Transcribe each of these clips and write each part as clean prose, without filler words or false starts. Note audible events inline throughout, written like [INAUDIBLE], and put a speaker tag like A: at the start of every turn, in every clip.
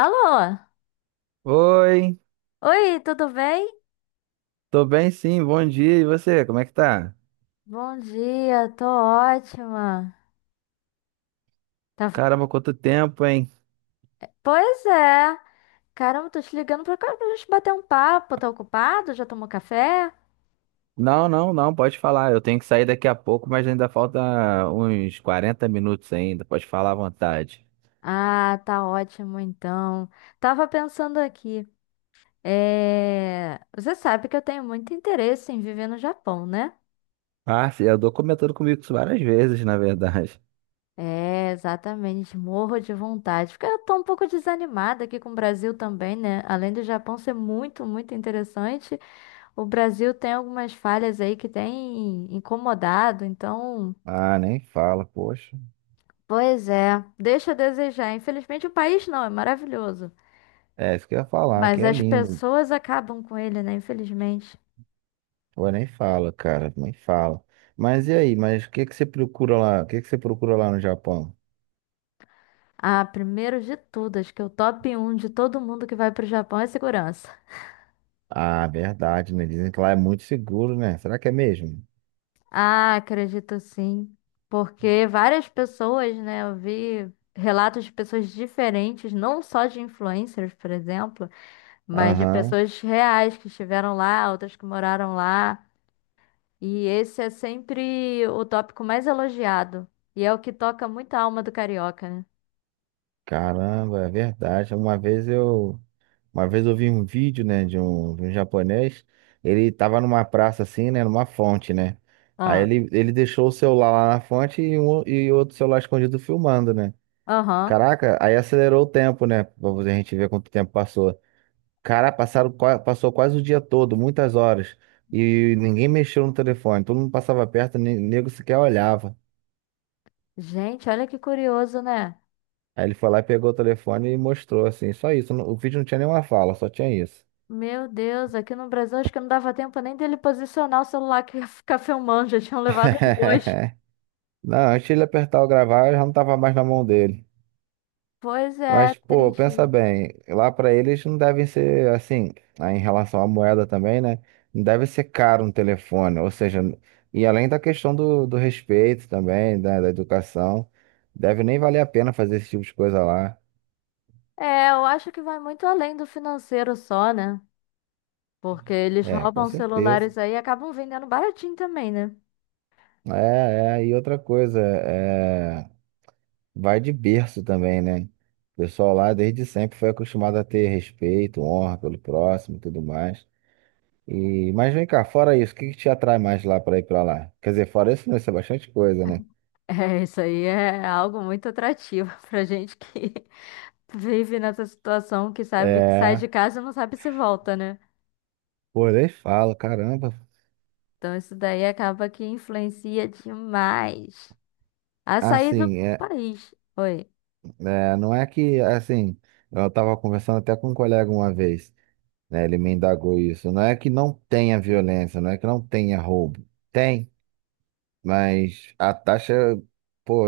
A: Alô?
B: Oi,
A: Oi, tudo bem?
B: tô bem sim, bom dia. E você, como é que tá?
A: Bom dia, tô ótima. Tá-
B: Caramba, quanto tempo, hein?
A: Pois é. Caramba, tô te ligando pra cá pra gente bater um papo. Tá ocupado? Já tomou café?
B: Não, não, não, pode falar. Eu tenho que sair daqui a pouco, mas ainda falta uns 40 minutos ainda. Pode falar à vontade.
A: Ah, tá ótimo então. Tava pensando aqui. Você sabe que eu tenho muito interesse em viver no Japão, né?
B: Ah, sim, eu tô comentando comigo isso várias vezes, na verdade. [LAUGHS]
A: É, exatamente. Morro de vontade. Porque eu tô um pouco desanimada aqui com o Brasil também, né? Além do Japão ser muito interessante. O Brasil tem algumas falhas aí que tem incomodado, então,
B: Ah, nem fala, poxa.
A: pois é, deixa a desejar. Infelizmente, o país não, é maravilhoso.
B: É, isso que eu ia falar,
A: Mas
B: que é
A: as
B: lindo.
A: pessoas acabam com ele, né? Infelizmente.
B: Pô, nem fala, cara, nem fala. Mas e aí, mas o que que você procura lá? O que que você procura lá no Japão?
A: Ah, primeiro de tudo, acho que o top um de todo mundo que vai para o Japão é segurança.
B: Ah, verdade, né? Dizem que lá é muito seguro, né? Será que é mesmo?
A: Ah, acredito sim. Porque várias pessoas, né? Eu vi relatos de pessoas diferentes, não só de influencers, por exemplo, mas de
B: Aham.
A: pessoas reais que estiveram lá, outras que moraram lá. E esse é sempre o tópico mais elogiado. E é o que toca muito a alma do carioca, né?
B: Caramba, é verdade. Uma vez eu vi um vídeo, né, de um japonês. Ele tava numa praça assim, né, numa fonte, né? Aí
A: Ah,
B: ele deixou o celular lá na fonte e outro celular escondido filmando, né?
A: aham.
B: Caraca, aí acelerou o tempo, né? Pra a gente ver quanto tempo passou. Cara, passaram, passou quase o dia todo, muitas horas. E ninguém mexeu no telefone. Todo mundo passava perto, nego sequer olhava.
A: Gente, olha que curioso, né?
B: Aí ele foi lá e pegou o telefone e mostrou assim, só isso. O vídeo não tinha nenhuma fala, só tinha isso.
A: Meu Deus, aqui no Brasil acho que não dava tempo nem dele posicionar o celular que ia [LAUGHS] ficar filmando, já tinham levado os dois.
B: [LAUGHS] Não, antes de ele apertar o gravar, eu já não tava mais na mão dele.
A: Pois é,
B: Mas, pô, pensa
A: triste.
B: bem, lá pra eles não devem ser assim, aí em relação à moeda também, né? Não deve ser caro um telefone, ou seja, e além da questão do respeito também, da educação, deve nem valer a pena fazer esse tipo de coisa lá.
A: É, eu acho que vai muito além do financeiro só, né? Porque eles
B: É, com
A: roubam
B: certeza.
A: celulares aí e acabam vendendo baratinho também, né?
B: É, é, e outra coisa, é, vai de berço também, né? O pessoal lá desde sempre foi acostumado a ter respeito, honra pelo próximo e tudo mais. E, mas vem cá, fora isso, o que que te atrai mais lá para ir para lá? Quer dizer, fora isso, não, isso é bastante coisa, né?
A: É, isso aí é algo muito atrativo [LAUGHS] pra gente que vive nessa situação que sabe que sai
B: É,
A: de casa e não sabe se volta, né?
B: pô, nem falo, caramba.
A: Então isso daí acaba que influencia demais a sair do
B: Assim, é,
A: país. Oi.
B: é, não é que, assim, eu tava conversando até com um colega uma vez, né? Ele me indagou isso. Não é que não tenha violência, não é que não tenha roubo. Tem, mas a taxa, pô,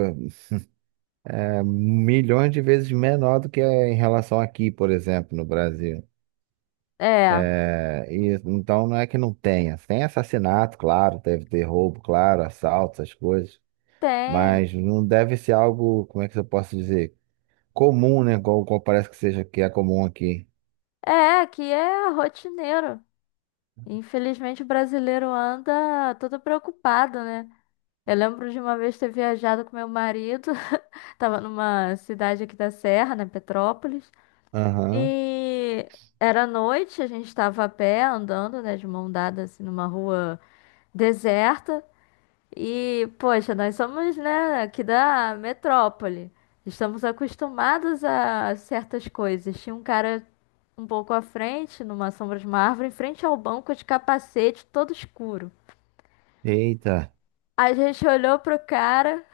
B: milhões de vezes menor do que em relação aqui, por exemplo, no Brasil.
A: É,
B: É, e, então não é que não tenha. Tem assassinato, claro, deve ter roubo, claro, assalto, essas coisas.
A: tem.
B: Mas não deve ser algo, como é que eu posso dizer? Comum, né? Igual parece que seja que é comum aqui.
A: É, aqui é rotineiro. Infelizmente o brasileiro anda todo preocupado, né? Eu lembro de uma vez ter viajado com meu marido, [LAUGHS] tava numa cidade aqui da Serra, né, Petrópolis,
B: Aham.
A: e era noite, a gente tava a pé andando, né, de mão dada assim numa rua deserta e, poxa, nós somos, né, aqui da metrópole. Estamos acostumados a certas coisas. Tinha um cara um pouco à frente, numa sombra de uma árvore, em frente ao banco de capacete, todo escuro.
B: Eita,
A: A gente olhou pro cara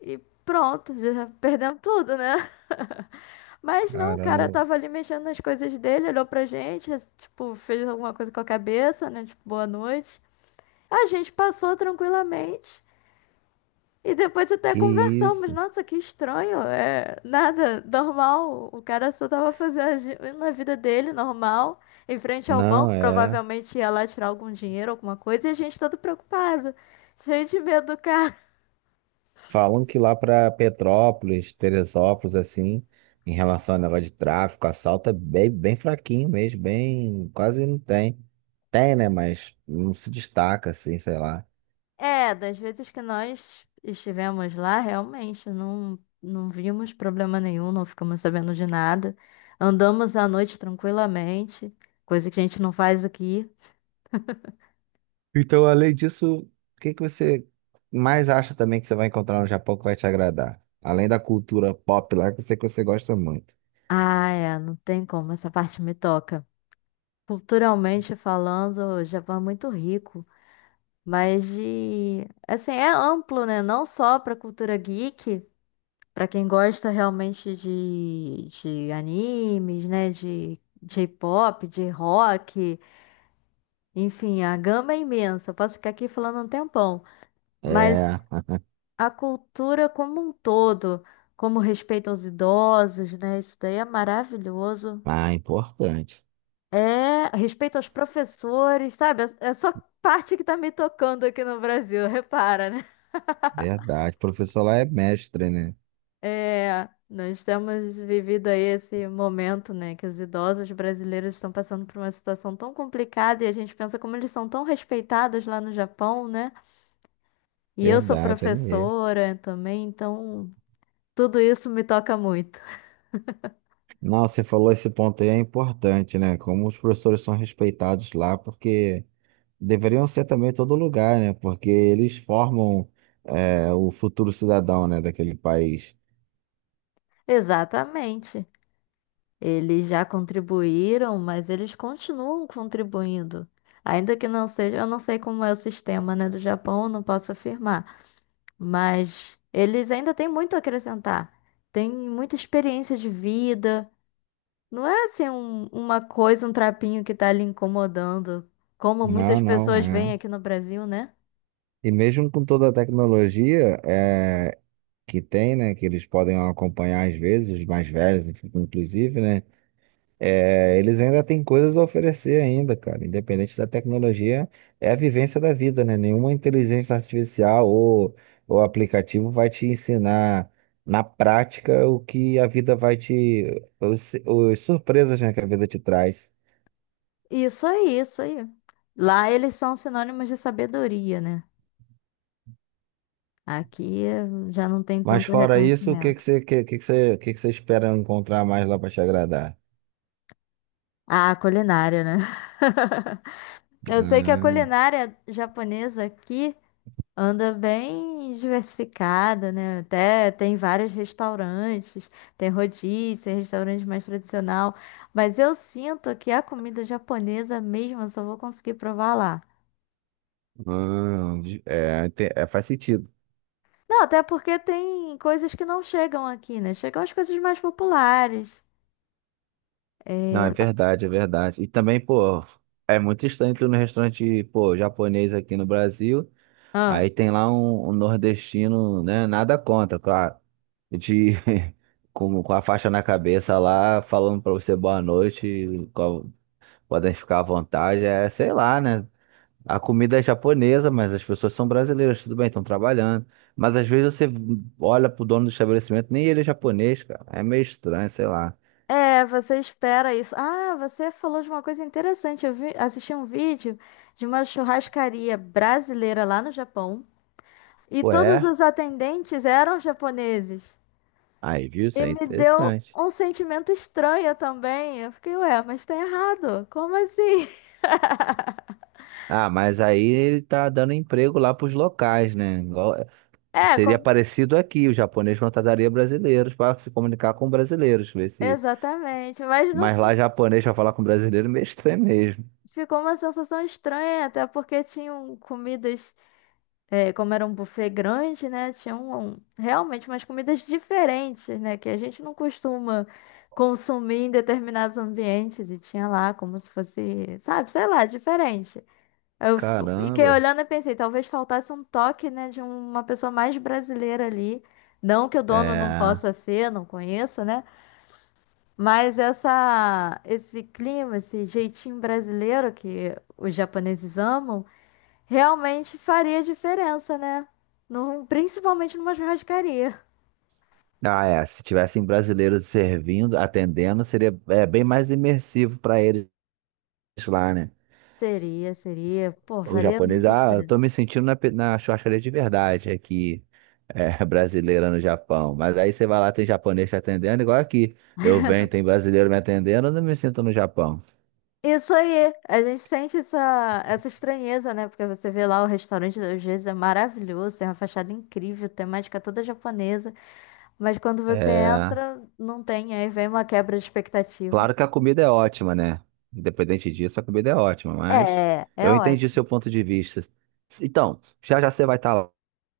A: e pronto, já perdemos tudo, né? [LAUGHS] Mas não, o cara
B: caramba,
A: tava ali mexendo nas coisas dele, olhou pra gente, tipo, fez alguma coisa com a cabeça, né? Tipo, boa noite. A gente passou tranquilamente. E depois até
B: que
A: conversamos,
B: isso?
A: nossa, que estranho, é nada, normal, o cara só tava fazendo na vida dele, normal, em frente ao
B: Não,
A: banco,
B: é.
A: provavelmente ia lá tirar algum dinheiro, alguma coisa, e a gente todo preocupado, cheio de medo do cara.
B: Falam que lá para Petrópolis, Teresópolis, assim, em relação ao negócio de tráfico, assalto é bem, bem fraquinho mesmo, bem, quase não tem. Tem, né? Mas não se destaca, assim, sei lá.
A: É, das vezes que nós estivemos lá, realmente, não, não vimos problema nenhum, não ficamos sabendo de nada, andamos à noite tranquilamente, coisa que a gente não faz aqui.
B: Então, além disso, o que que você mais acha também que você vai encontrar no Japão que vai te agradar? Além da cultura pop lá, que eu sei que você gosta muito.
A: Ah, é, não tem como, essa parte me toca. Culturalmente falando, o Japão é muito rico, mas de, assim, é amplo, né? Não só para cultura geek, para quem gosta realmente de animes, né? De J-pop, de rock, enfim, a gama é imensa. Eu posso ficar aqui falando um tempão,
B: É,
A: mas a cultura como um todo, como respeito aos idosos, né? Isso daí é maravilhoso.
B: ah, importante.
A: É, respeito aos professores, sabe? É só parte que tá me tocando aqui no Brasil, [LAUGHS] repara, né?
B: Verdade. O professor lá é mestre, né?
A: É, nós temos vivido aí esse momento, né, que os idosos brasileiros estão passando por uma situação tão complicada e a gente pensa como eles são tão respeitados lá no Japão, né? E eu sou
B: Verdade, é mesmo.
A: professora também, então tudo isso me toca muito.
B: Não, você falou esse ponto aí é importante, né? Como os professores são respeitados lá, porque deveriam ser também em todo lugar, né? Porque eles formam é, o futuro cidadão, né, daquele país.
A: [LAUGHS] Exatamente. Eles já contribuíram, mas eles continuam contribuindo. Ainda que não seja, eu não sei como é o sistema, né, do Japão, não posso afirmar, mas eles ainda têm muito a acrescentar. Tem muita experiência de vida. Não é assim uma coisa, um trapinho que tá ali incomodando, como
B: Não,
A: muitas
B: não,
A: pessoas veem
B: é.
A: aqui no Brasil, né?
B: E mesmo com toda a tecnologia é, que tem, né, que eles podem acompanhar às vezes, os mais velhos, inclusive, né? É, eles ainda têm coisas a oferecer ainda, cara. Independente da tecnologia, é a vivência da vida, né? Nenhuma inteligência artificial ou aplicativo vai te ensinar na prática o que a vida vai te, os surpresas, né, que a vida te traz.
A: Isso aí, isso aí. Lá eles são sinônimos de sabedoria, né? Aqui já não tem
B: Mas
A: tanto
B: fora isso,
A: reconhecimento.
B: o que que você espera encontrar mais lá para te agradar?
A: Ah, culinária, né? [LAUGHS] Eu sei que a
B: Hum,
A: culinária japonesa aqui anda bem diversificada, né? Até tem vários restaurantes, tem rodízio, restaurante mais tradicional, mas eu sinto que a comida japonesa mesmo eu só vou conseguir provar lá.
B: é, faz sentido.
A: Não, até porque tem coisas que não chegam aqui, né? Chegam as coisas mais populares.
B: Não,
A: É...
B: é verdade, é verdade. E também, pô, é muito estranho tu ir no restaurante, pô, japonês aqui no Brasil,
A: ah,
B: aí tem lá um, nordestino, né, nada contra, claro, de, [LAUGHS] com a faixa na cabeça lá, falando pra você boa noite, podem ficar à vontade, é, sei lá, né, a comida é japonesa, mas as pessoas são brasileiras, tudo bem, estão trabalhando, mas às vezes você olha pro dono do estabelecimento, nem ele é japonês, cara, é meio estranho, sei lá.
A: é, você espera isso. Ah, você falou de uma coisa interessante. Eu vi, assisti um vídeo de uma churrascaria brasileira lá no Japão e todos
B: Ué.
A: os atendentes eram japoneses.
B: Aí, viu? Isso
A: E
B: é
A: me deu
B: interessante.
A: um sentimento estranho também. Eu fiquei, ué, mas tá errado. Como assim? [LAUGHS]
B: Ah, mas aí ele tá dando emprego lá pros locais, né?
A: É,
B: Seria parecido aqui, o japonês contrataria brasileiros para se comunicar com brasileiros, ver se.
A: exatamente. Mas não
B: Mas
A: fi-
B: lá japonês pra falar com brasileiro é meio estranho mesmo.
A: ficou uma sensação estranha, até porque tinham comidas. É, como era um buffet grande, né? Tinha realmente umas comidas diferentes, né? Que a gente não costuma consumir em determinados ambientes. E tinha lá como se fosse, sabe, sei lá, diferente. Fiquei
B: Caramba.
A: olhando e pensei, talvez faltasse um toque, né, de uma pessoa mais brasileira ali. Não que o dono não
B: É.
A: possa ser, não conheço, né? Mas essa, esse clima, esse jeitinho brasileiro que os japoneses amam. Realmente faria diferença, né? Num, principalmente numa churrascaria.
B: Ah, é. Se tivessem brasileiros servindo, atendendo, seria bem mais imersivo para eles lá, né?
A: Seria, seria. Pô,
B: O
A: faria
B: japonês,
A: muita
B: ah, eu
A: diferença.
B: tô me sentindo na, na churrascaria de verdade aqui, [LAUGHS] brasileira no Japão. Mas aí você vai lá, tem japonês te atendendo, igual aqui. Eu venho, tem brasileiro me atendendo, eu não me sinto no Japão.
A: Isso aí, a gente sente essa estranheza, né? Porque você vê lá o restaurante, às vezes é maravilhoso, tem uma fachada incrível, temática toda japonesa, mas quando você
B: É,
A: entra, não tem, aí vem uma quebra de expectativa.
B: claro que a comida é ótima, né? Independente disso, a comida é ótima, mas
A: É, é
B: eu entendi o
A: ótimo.
B: seu ponto de vista. Então, já já você vai estar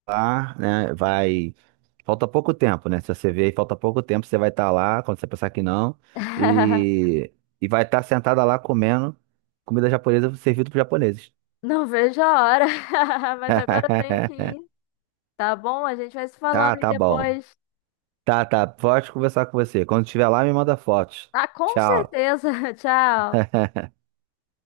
B: lá, né? Vai. Falta pouco tempo, né? Se você vê aí, falta pouco tempo, você vai estar lá, quando você pensar que não,
A: [LAUGHS]
B: e, e vai estar sentada lá comendo comida japonesa servida para japoneses.
A: Não vejo a hora, [LAUGHS] mas agora eu tenho que
B: [LAUGHS]
A: ir, tá bom? A gente vai se falando
B: Ah,
A: aí
B: tá bom.
A: depois.
B: Tá, tá. Pode conversar com você. Quando estiver lá, me manda fotos.
A: Ah, com
B: Tchau.
A: certeza. [LAUGHS] Tchau.
B: [LAUGHS]